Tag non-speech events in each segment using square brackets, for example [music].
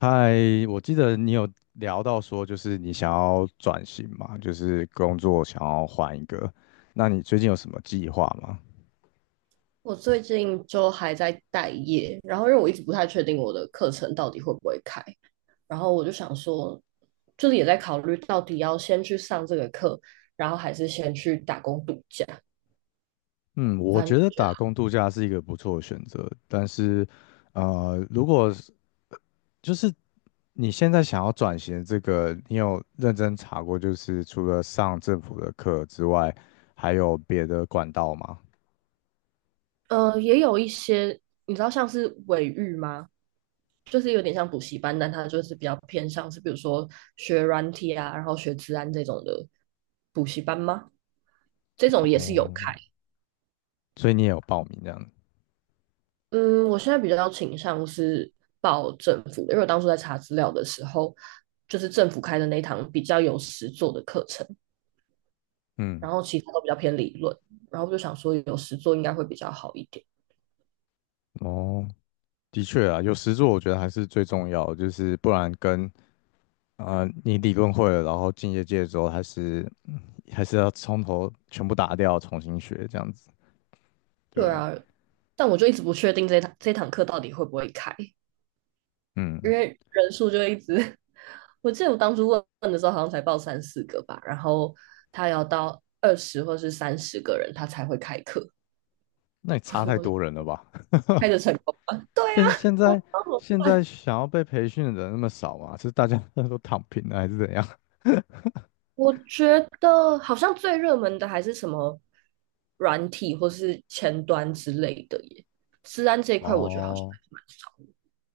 嗨，我记得你有聊到说，就是你想要转型嘛，就是工作想要换一个。那你最近有什么计划吗？我最近就还在待业，然后因为我一直不太确定我的课程到底会不会开，然后我就想说，就是也在考虑到底要先去上这个课，然后还是先去打工度假。嗯，我反正觉就得觉打工度假是一个不错的选择，但是，呃，如果是就是你现在想要转型的这个，你有认真查过，就是除了上政府的课之外，还有别的管道吗？得，也有一些你知道像是尾育吗？就是有点像补习班，但它就是比较偏向是比如说学软体啊，然后学治安这种的补习班吗？这种也是有哦，开。所以你也有报名这样？嗯，我现在比较倾向是报政府的，因为我当初在查资料的时候，就是政府开的那一堂比较有实作的课程，嗯，然后其他都比较偏理论，然后我就想说有实作应该会比较好一点。哦。的确啊，有实作我觉得还是最重要的就是不然跟你理论会了，然后进业界之后还是要从头全部打掉，重新学这样子。对对啊，啊，但我就一直不确定这堂课到底会不会开，因嗯，为人数就一直，[laughs] 我记得我当初问的时候好像才报3、4个吧，然后他要到20或是30个人他才会开课。那也差 [laughs] 太我就多人了吧？[laughs] 开着成功吧。现现 [laughs] 我在现在想要被培训的人那么少嘛？是大家 [laughs] 都躺平了还是怎样？我觉得好像最热门的还是什么软体或是前端之类的耶。治安这 [laughs] 一块，我觉得好像哦，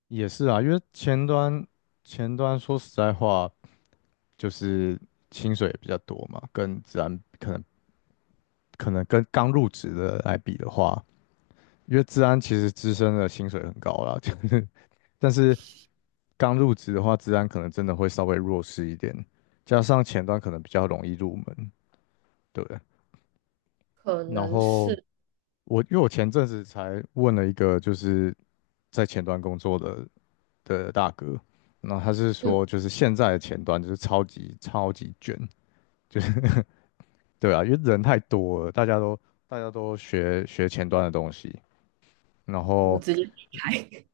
也是啊，因为前端说实在话，就是薪水也比较多嘛，跟自然可能跟刚入职的来比的话。因为治安其实资深的薪水很高啦，[laughs] 就是但是刚入职的话，治安可能真的会稍微弱势一点，加上前端可能比较容易入门，对不对？可然能后是。我因为我前阵子才问了一个就是在前端工作的大哥，然后他是嗯，说就是现在的前端就是超级超级卷，就是 [laughs] 对啊，因为人太多了，大家都学前端的东西，然我后直接离开，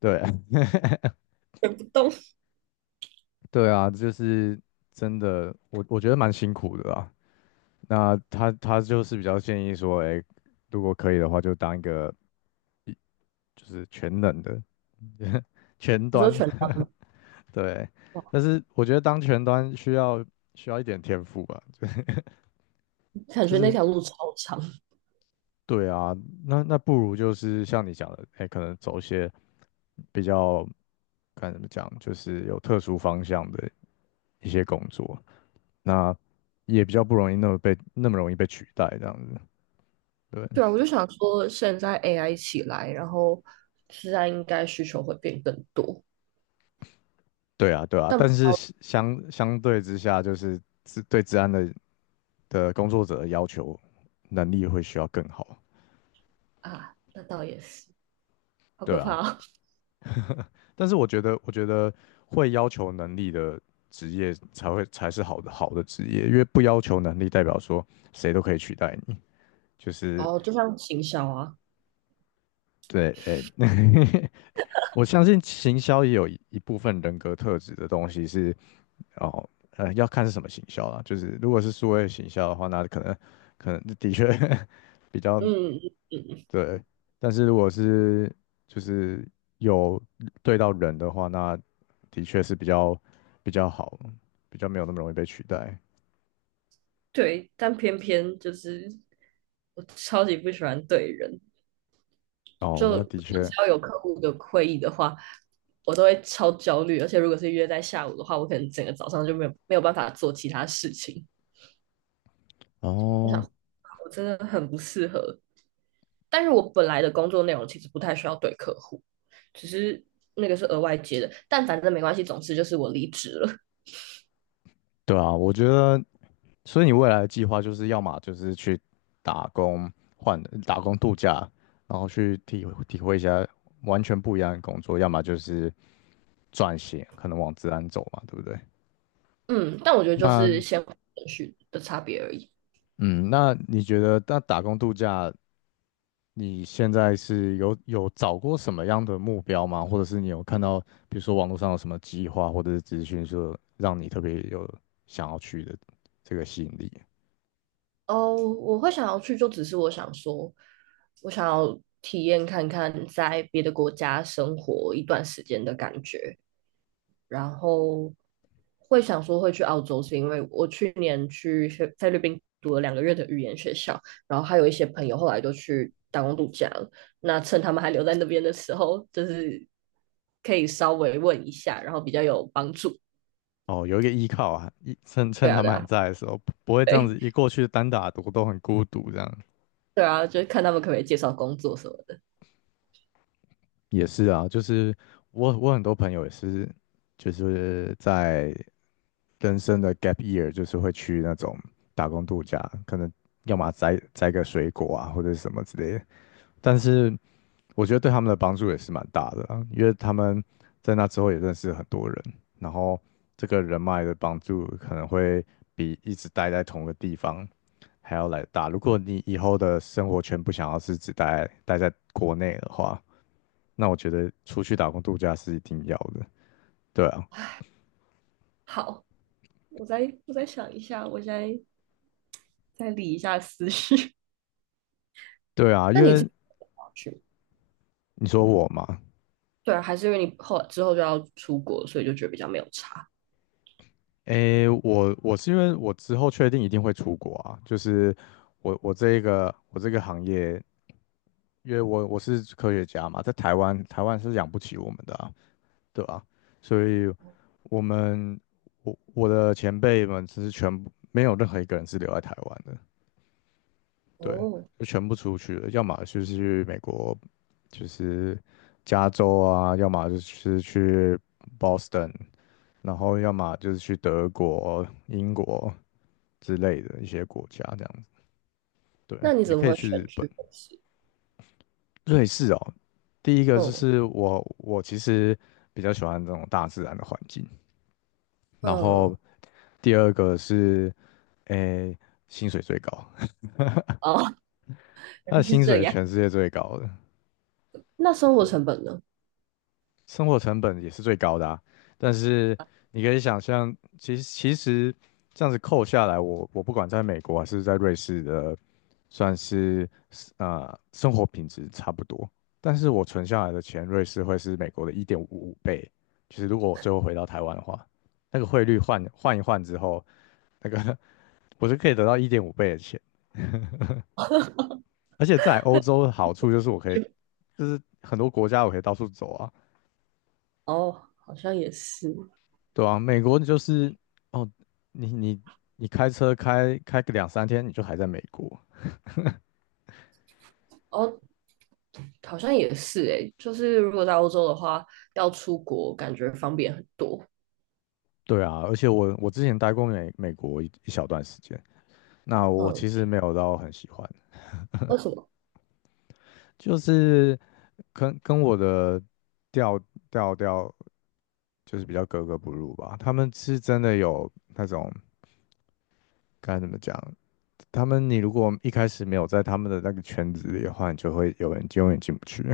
对。[laughs] 动不动。对啊，就是真的，我觉得蛮辛苦的啦。那他就是比较建议说，哎、如果可以的话，就当一个一就是全能的 [laughs] 全你说端，全端吗？[laughs] 对。哇，但是我觉得当全端需要一点天赋吧，[laughs] 就感觉那是条路超长。对啊，那不如就是像你讲的，哎、可能走一些比较该怎么讲，就是有特殊方向的一些工作。那也比较不容易那么容易被取代这样子。[laughs] 对，对啊，我就想说，现在 AI 起来，然后治安应该需求会变更多，对啊，对啊，但不但知是道。相对之下，就是治安的工作者的要求能力会需要更好。啊，那倒也是，好对可啊，怕但是我觉得会要求能力的职业才是好的职业，因为不要求能力代表说谁都可以取代你，就是哦。[laughs] 哦，就像行销啊。对，诶、[laughs] 我相信行销也有一部分人格特质的东西是哦，要看是什么行销啦。就是如果是数位行销的话，那可能的确 [laughs] 比较嗯。对。但是如果是就是有对到人的话，那的确是比较好，比较没有那么容易被取代。对，但偏偏就是我超级不喜欢对人，哦，就那的只确，要有客户的会议的话，我都会超焦虑，而且如果是约在下午的话，我可能整个早上就没有办法做其他事情。我想，哦，我真的很不适合。但是我本来的工作内容其实不太需要对客户，只是那个是额外接的，但反正没关系，总之就是我离职了。对啊，我觉得，所以你未来的计划就是要么就是去打工换打工度假，然后去体会一下完全不一样的工作，要么就是。转型，可能往自然走嘛，对不对？嗯，但我觉得就是那先后顺序的差别而已。嗯，那你觉得那打工度假，你现在是有找过什么样的目标吗？或者是你有看到，比如说网络上有什么计划或者是资讯，说让你特别有想要去的这个吸引力？哦，我会想要去，就只是我想说，我想要体验看看在别的国家生活一段时间的感觉，然后会想说会去澳洲，是因为我去年去菲律宾读了2个月的语言学校，然后还有一些朋友后来都去打工度假了，那趁他们还留在那边的时候，就是可以稍微问一下，然后比较有帮助。哦，有一个依靠啊，趁对啊，他对们还啊，在的时候，不会这样对，子一过去单打独斗很孤独这样。对啊，就是看他们可不可以介绍工作什么的。也是啊，就是我很多朋友也是，就是在人生的 gap year,就是会去那种打工度假，可能要么摘摘个水果啊，或者是什么之类的。但是我觉得对他们的帮助也是蛮大的啊，因为他们在那之后也认识很多人，然后这个人脉的帮助可能会比一直待在同个地方还要来得大。如果你以后的生活圈不想要是只待在国内的话，那我觉得出去打工度假是一定要的。对啊，好。我再我再想一下，我再理一下思绪。[laughs] 对啊，那因你这为去你说我嘛，对啊，还是因为你后之后就要出国，所以就觉得比较没有差。诶，我是因为我之后确定一定会出国啊，就是我这个行业，因为我是科学家嘛，在台湾是养不起我们的啊，对啊，所以我们我的前辈们其实全部没有任何一个人是留在台湾的，对，哦，就全部出去了，要么就是去美国，就是加州啊，要么就是去 Boston,然后要么就是去德国、英国之类的一些国家这样子。对，那你也怎么可以会选去去北市？瑞士哦。第一个就嗯是我其实比较喜欢这种大自然的环境，然后嗯。第二个是，诶，薪水最高，哦，[laughs] [laughs] 原他来的是薪水这是样。全世界最高的。那生活对。成本呢？生活成本也是最高的啊。但是你可以想象，其实这样子扣下来，我不管在美国还是在瑞士的，算是呃生活品质差不多。但是我存下来的钱，瑞士会是美国的一点五倍。就是如果我最后回到台湾的话，那个汇率换一换之后，那个 [laughs] 我就可以得到一点五倍的钱。而且在欧洲的好处就是我可以，就就是很多国家我可以到处走啊。哦，好像也是。对啊，美国就是哦，你你你开车开个两三天，你就还在美国。哦，好像也是诶，就是如果在欧洲的话，要出国感觉方便很多。对啊，而且我之前待过美国一小段时间，那我嗯，其实没有到很喜欢，为什么？就是跟我的调调就是比较格格不入吧。他们是真的有那种该怎么讲，他们你如果一开始没有在他们的那个圈子里的话，你就会有人永远进不去。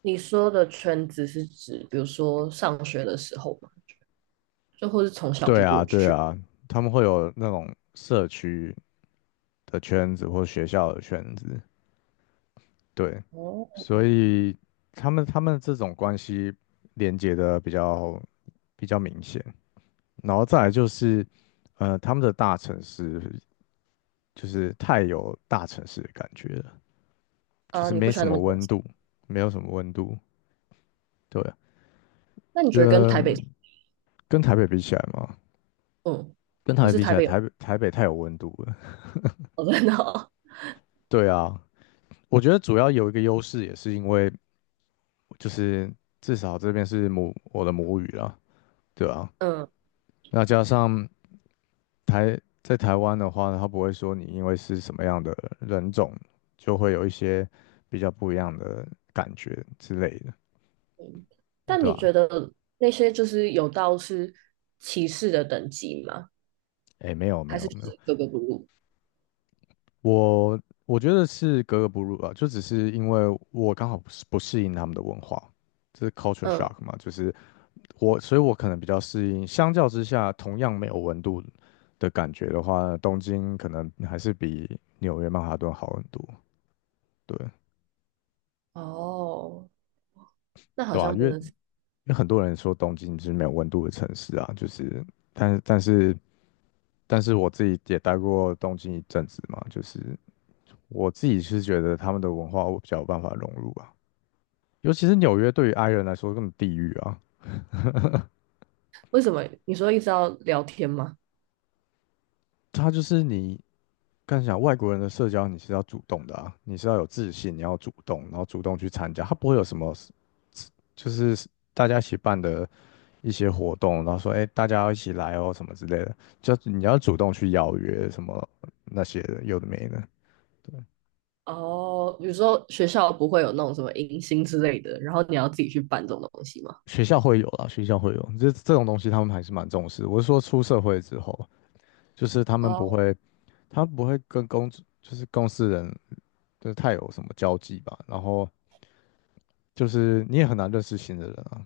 你说的圈子是指，比如说上学的时候嘛，就或是从 [laughs] 小对就啊，过对去。啊，他们会有那种社区的圈子或学校的圈子，对，哦，所以他们这种关系连接的比较明显，然后再来就是，他们的大城市就是太有大城市的感觉了，就啊，是你不没喜欢什那么么城温市？度，没有什么温度，对啊，那你因觉得跟台为北，跟台北比起来嘛，嗯，跟台或北是比起台来，北有台北太有温度了，哦，真哦。对啊，我觉得主要有一个优势也是因为就是至少这边是我的母语啦。对啊，[laughs] 嗯，那加上在台湾的话呢，他不会说你因为是什么样的人种，就会有一些比较不一样的感觉之类的，嗯，但对你吧、觉得那些就是有到是歧视的等级吗？诶，哎，没有，没还是有，就没有，是格格不入？我我觉得是格格不入啊，就只是因为我刚好不适应他们的文化，这是 culture 嗯。shock 嘛，就是我，所以我可能比较适应，相较之下，同样没有温度的感觉的话，东京可能还是比纽约曼哈顿好很多，对。哦，那好对啊，像真因的是为很多人说东京是没有温度的城市啊，就是，但但是但是我自己也待过东京一阵子嘛，就是我自己是觉得他们的文化我比较有办法融入啊，尤其是纽约对于 i 人来说更地狱啊，为什么？你说一直要聊天吗？它就是你刚想外国人的社交你是要主动的啊，你是要有自信，你要主动，然后主动去参加，它不会有什么就是大家一起办的一些活动，然后说哎大家要一起来哦什么之类的，就你要主动去邀约什么那些的，有的没的。对，哦，比如说学校不会有那种什么迎新之类的，然后你要自己去办这种东西吗？学校会有啦，学校会有，这种东西他们还是蛮重视。我是说出社会之后，就是他们不哦，会，他不会跟公，就是公司人，就是太有什么交际吧。然后就是你也很难认识新的人啊，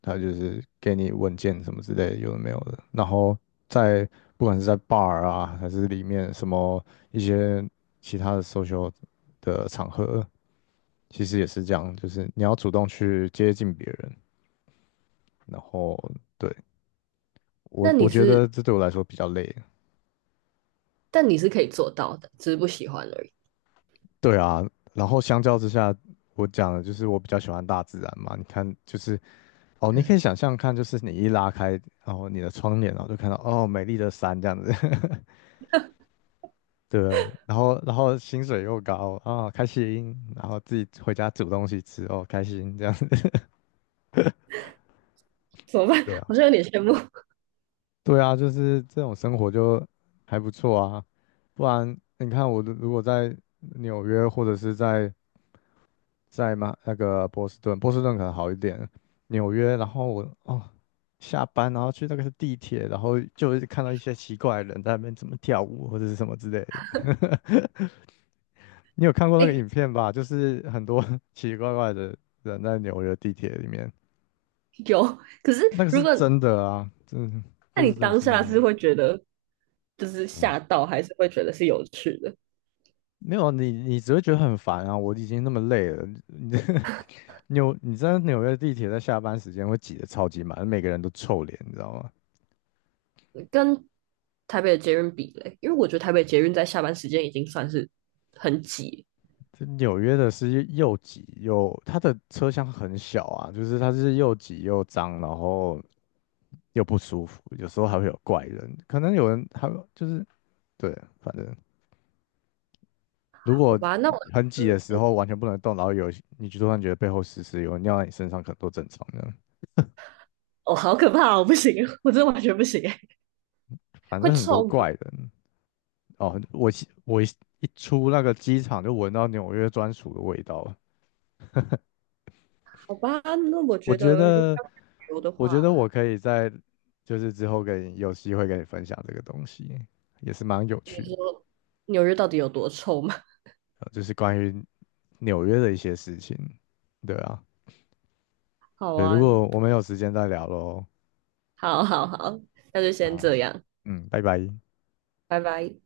他就是给你文件什么之类的，有的没有的。然后在不管是在 bar 啊，还是里面什么一些其他的 social 的场合，其实也是这样，就是你要主动去接近别人。然后对，那你我觉得是，这对我来说比较累。但你是可以做到的，只是不喜欢而已。对啊，然后相较之下，我讲的就是我比较喜欢大自然嘛。你看，就是哦，你可以想象看，就是你一拉开，然后你的窗帘，然后就看到哦美丽的山这样子，[laughs] 对不对，然后薪水又高啊，开心，然后自己回家煮东西吃哦，开心这样子。[laughs] 怎么办？对 [laughs] 好啊，像有点羡慕。对啊，就是这种生活就还不错啊。不然你看我如果在纽约或者是在在吗？那个波士顿，波士顿可能好一点，纽约，然后我哦下班然后去那个地铁，然后就会看到一些奇怪的人在那边怎么跳舞或者是什么之类的。你有看过那个哎，影片吧？就是很多 [laughs] 奇奇怪怪的人在纽约地铁里面，有，可是那个如是果真的啊，真的那就你是真的当是那下是样。会觉得就是吓啊。到，还是会觉得是有趣的？没有你，你只会觉得很烦啊！我已经那么累了，你 [laughs] 你在纽约地铁在下班时间会挤得超级满，每个人都臭脸，你知道吗？跟台北的捷运比嘞，因为我觉得台北捷运在下班时间已经算是很挤。这纽约的是又挤又，它的车厢很小啊，就是它是又挤又脏，然后又不舒服，有时候还会有怪人，可能有人还就是对，反正如好果吧，那我，很挤的时呃，候完全不能动，然后有你就突然觉得背后湿湿，有人尿在你身上，可能都正常的，哦，好可怕哦，不行，我真的完全不行哎，反会正很多臭怪吗？人哦。我一一出那个机场就闻到纽约专属的味道了，好吧，那我我觉觉得如果得。要旅游的我觉得话，我可以在就是之后跟你有机会跟你分享这个东西，也是蛮有趣的，纽约到底有多臭吗？[laughs] 就是关于纽约的一些事情。对啊，好对，如啊，果我们有时间再聊喽。好好好，那就先啊，这样，嗯，拜拜。拜拜。